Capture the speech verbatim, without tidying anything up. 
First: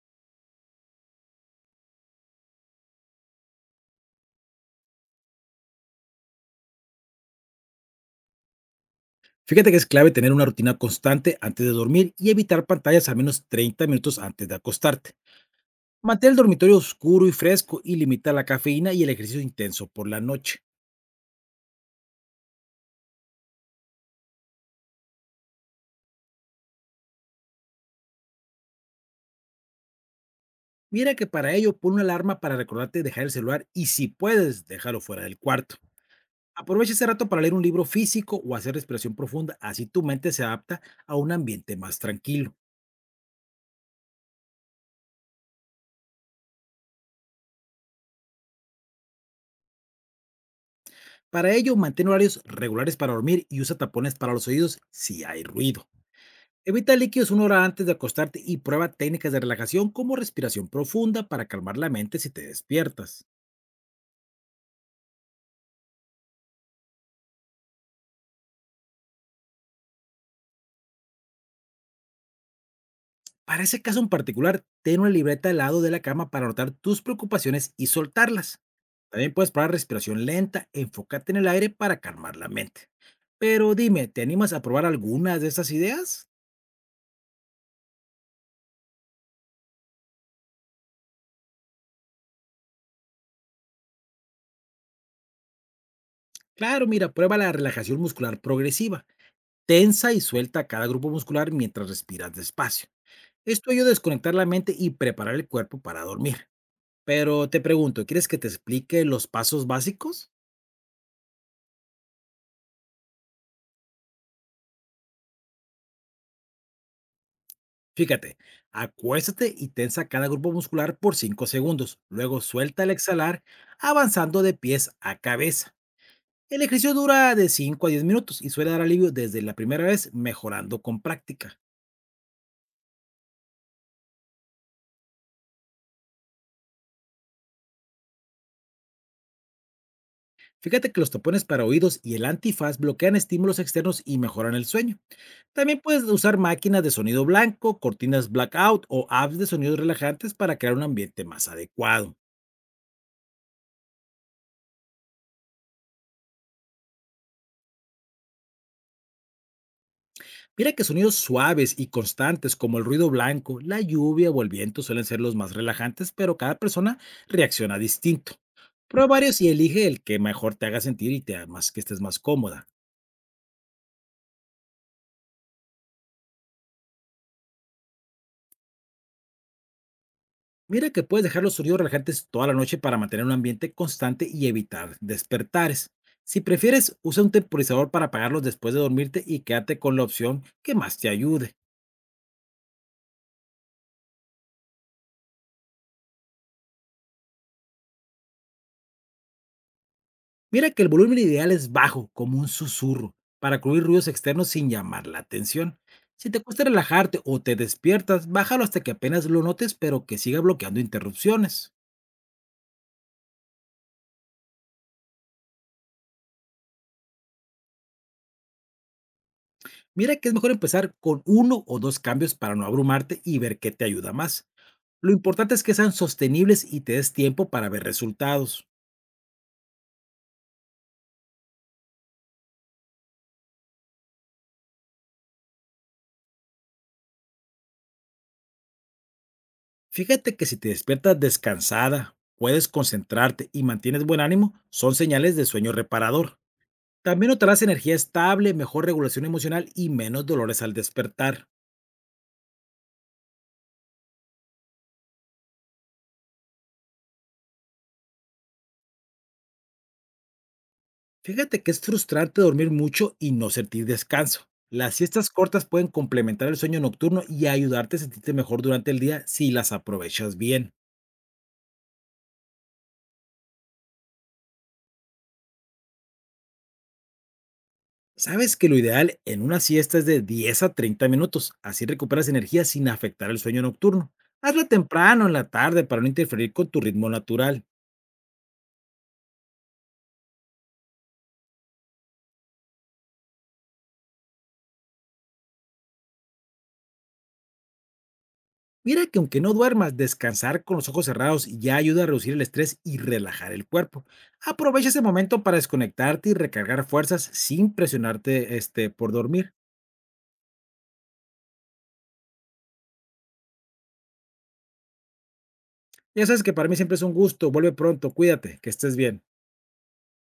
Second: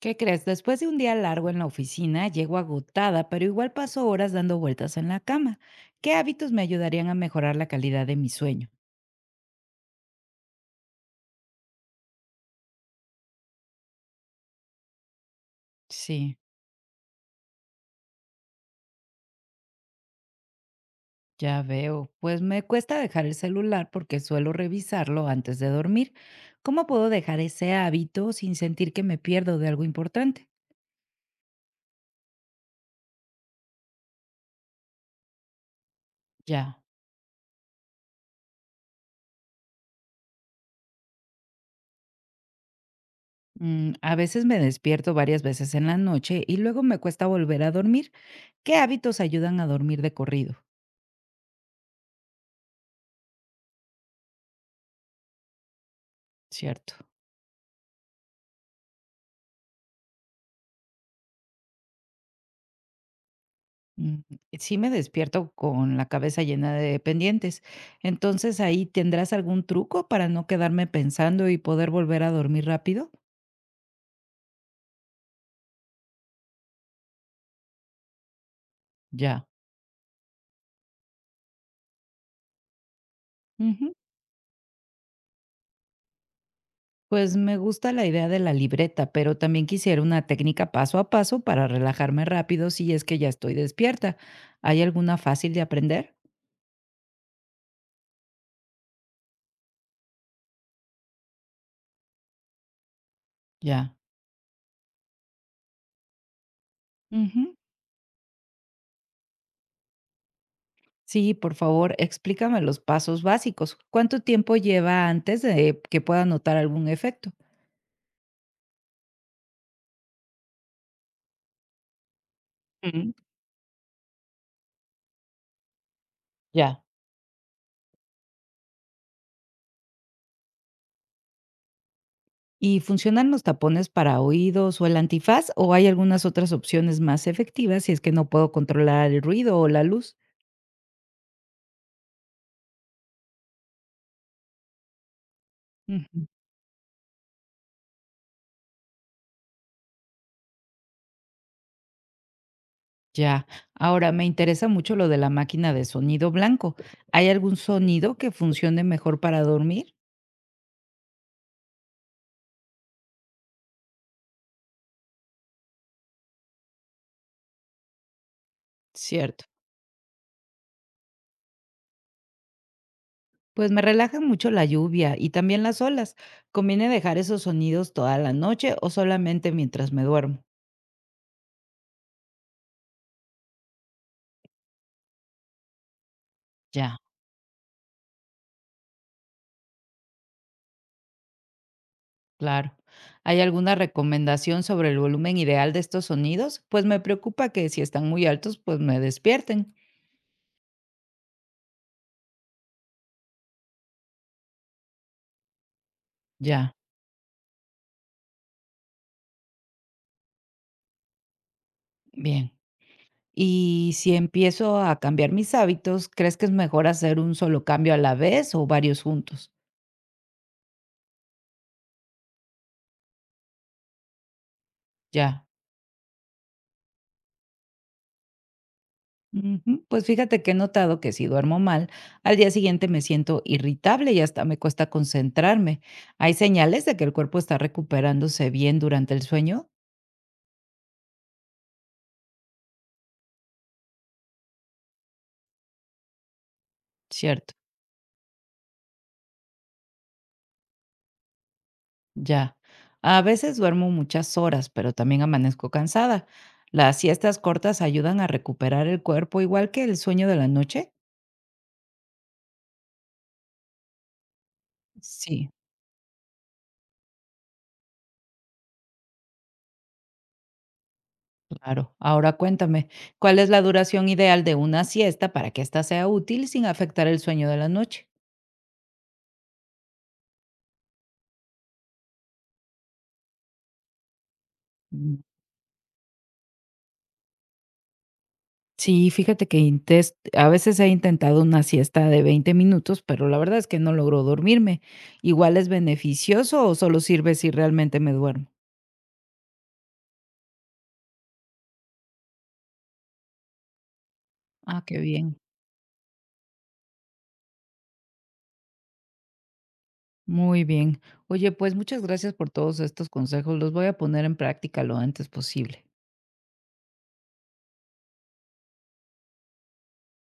¿Qué crees? Después de un día largo en la oficina, llego agotada, pero igual paso horas dando vueltas en la cama. ¿Qué hábitos me ayudarían a mejorar la calidad de mi sueño? Fíjate que es clave tener una rutina constante antes de dormir y evitar pantallas al menos treinta minutos antes de acostarte. Mantén el Sí, dormitorio oscuro y fresco y limita la cafeína y el ejercicio intenso por la noche. ya veo. Pues me cuesta dejar el celular porque suelo revisarlo antes de dormir. ¿Cómo puedo dejar ese hábito sin sentir que me pierdo de algo importante? Mira que para ello pon una alarma para recordarte de dejar el celular y si puedes, déjalo fuera del cuarto. Ya. Aprovecha ese rato para leer un libro físico o hacer respiración profunda, así tu mente se adapta a un ambiente más tranquilo. Mm, a veces me despierto varias veces en la noche y luego me cuesta volver a dormir. ¿Qué hábitos ayudan a dormir de corrido? Para ello, mantén horarios regulares para dormir y usa tapones para los oídos si hay ruido. Cierto. Evita líquidos una hora antes de acostarte y prueba técnicas de relajación como respiración profunda para calmar la mente si te despiertas. Mm, Sí, me despierto con la cabeza llena de pendientes. Entonces, ¿ahí tendrás algún truco para no quedarme pensando y poder volver a dormir rápido? Para ese caso en particular, ten una libreta al lado de la cama para anotar tus preocupaciones y soltarlas. También Ya. puedes probar respiración lenta, enfócate en el aire para calmar la mente. Pero Ujú. dime, ¿te animas a probar algunas de estas ideas? Pues me gusta la idea de la libreta, pero también quisiera una técnica paso a paso para relajarme rápido si es que ya estoy despierta. ¿Hay alguna fácil de aprender? Claro, mira, prueba la relajación muscular progresiva. Tensa y suelta cada grupo muscular mientras respiras despacio. Esto ayuda a Ya. desconectar la mente y preparar el cuerpo para dormir. Pero Ujú. te pregunto, ¿quieres que te explique los pasos básicos? Sí, por favor, explícame los pasos básicos. ¿Cuánto tiempo lleva antes de que pueda notar algún efecto? Fíjate, acuéstate y tensa cada grupo muscular por cinco segundos. Luego suelta al Ujú. exhalar, avanzando de pies a cabeza. El Ya. ejercicio dura de cinco a diez minutos y suele dar alivio desde la primera vez, mejorando con práctica. ¿Y funcionan los tapones para oídos o el antifaz, o hay algunas otras opciones más efectivas si es que no puedo controlar el ruido o la luz? Fíjate que los tapones para oídos y el antifaz bloquean estímulos externos y mejoran el sueño. También puedes Ujú. usar máquinas de sonido blanco, cortinas blackout o apps de sonidos relajantes para crear un ambiente más adecuado. Ya. Ahora, me interesa mucho lo de la máquina de sonido blanco. ¿Hay algún sonido que funcione mejor para dormir? Mira que sonidos suaves y constantes como el ruido blanco, la lluvia o el viento suelen ser los más relajantes, pero cada persona reacciona distinto. Prueba varios Cierto. y elige el que mejor te haga sentir y te haga más que estés más cómoda. Pues me relaja mucho la lluvia y también las olas. ¿Conviene dejar esos sonidos toda la noche o solamente mientras me duermo? Mira que puedes dejar los sonidos relajantes toda la noche para mantener un ambiente constante y evitar despertares. Si Ya. prefieres, usa un temporizador para apagarlos después de dormirte y quédate con la opción que más te ayude. Claro. ¿Hay alguna recomendación sobre el volumen ideal de estos sonidos? Pues me preocupa que si están muy altos, pues me despierten. Mira que el volumen ideal es bajo, como un susurro, para cubrir ruidos externos sin llamar la atención. Si te cuesta Ya, relajarte o te despiertas, bájalo hasta que apenas lo notes, pero que siga bloqueando interrupciones. bien. Y si empiezo a cambiar mis hábitos, ¿crees que es mejor hacer un solo cambio a la vez o varios juntos? Mira que es mejor empezar con uno o dos cambios para no abrumarte y ver qué te ayuda más. Lo Ya. importante es que sean sostenibles y te des tiempo para ver resultados. Ujú. Pues fíjate que he notado que si duermo mal, al día siguiente me siento irritable y hasta me cuesta concentrarme. ¿Hay señales de que el cuerpo está recuperándose bien durante el sueño? Fíjate que si te despiertas descansada, puedes concentrarte y mantienes buen ánimo, son señales de sueño reparador. También Cierto. notarás energía estable, mejor regulación emocional y menos dolores al despertar. Ya. A veces duermo muchas horas, pero también amanezco cansada. ¿Las siestas cortas ayudan a recuperar el cuerpo igual que el sueño de la noche? Fíjate que es frustrante dormir mucho y no sentir descanso. Las siestas Sí, cortas pueden complementar el sueño nocturno y ayudarte a sentirte mejor durante el día si las aprovechas bien. claro. Ahora cuéntame, ¿cuál es la duración ideal de una siesta para que ésta sea útil sin afectar el sueño de la noche? Sabes que lo ideal en una siesta es de diez a treinta minutos, así recuperas energía sin afectar el sueño nocturno. Hazla Mm, temprano en la tarde para no interferir con tu ritmo natural. Sí, fíjate que intes- a veces he intentado una siesta de veinte minutos, pero la verdad es que no logro dormirme. ¿Igual es beneficioso o solo sirve si realmente me duermo? Mira que aunque no duermas, descansar con los ojos cerrados ya ayuda a reducir el estrés y relajar el cuerpo. Ah, Aprovecha qué ese bien. momento para desconectarte y recargar fuerzas sin presionarte este, por dormir. Muy bien. Oye, pues muchas gracias por todos estos consejos. Los voy a poner en práctica lo antes posible. Ya sabes que para mí siempre es un gusto. Vuelve pronto, cuídate, que estés bien.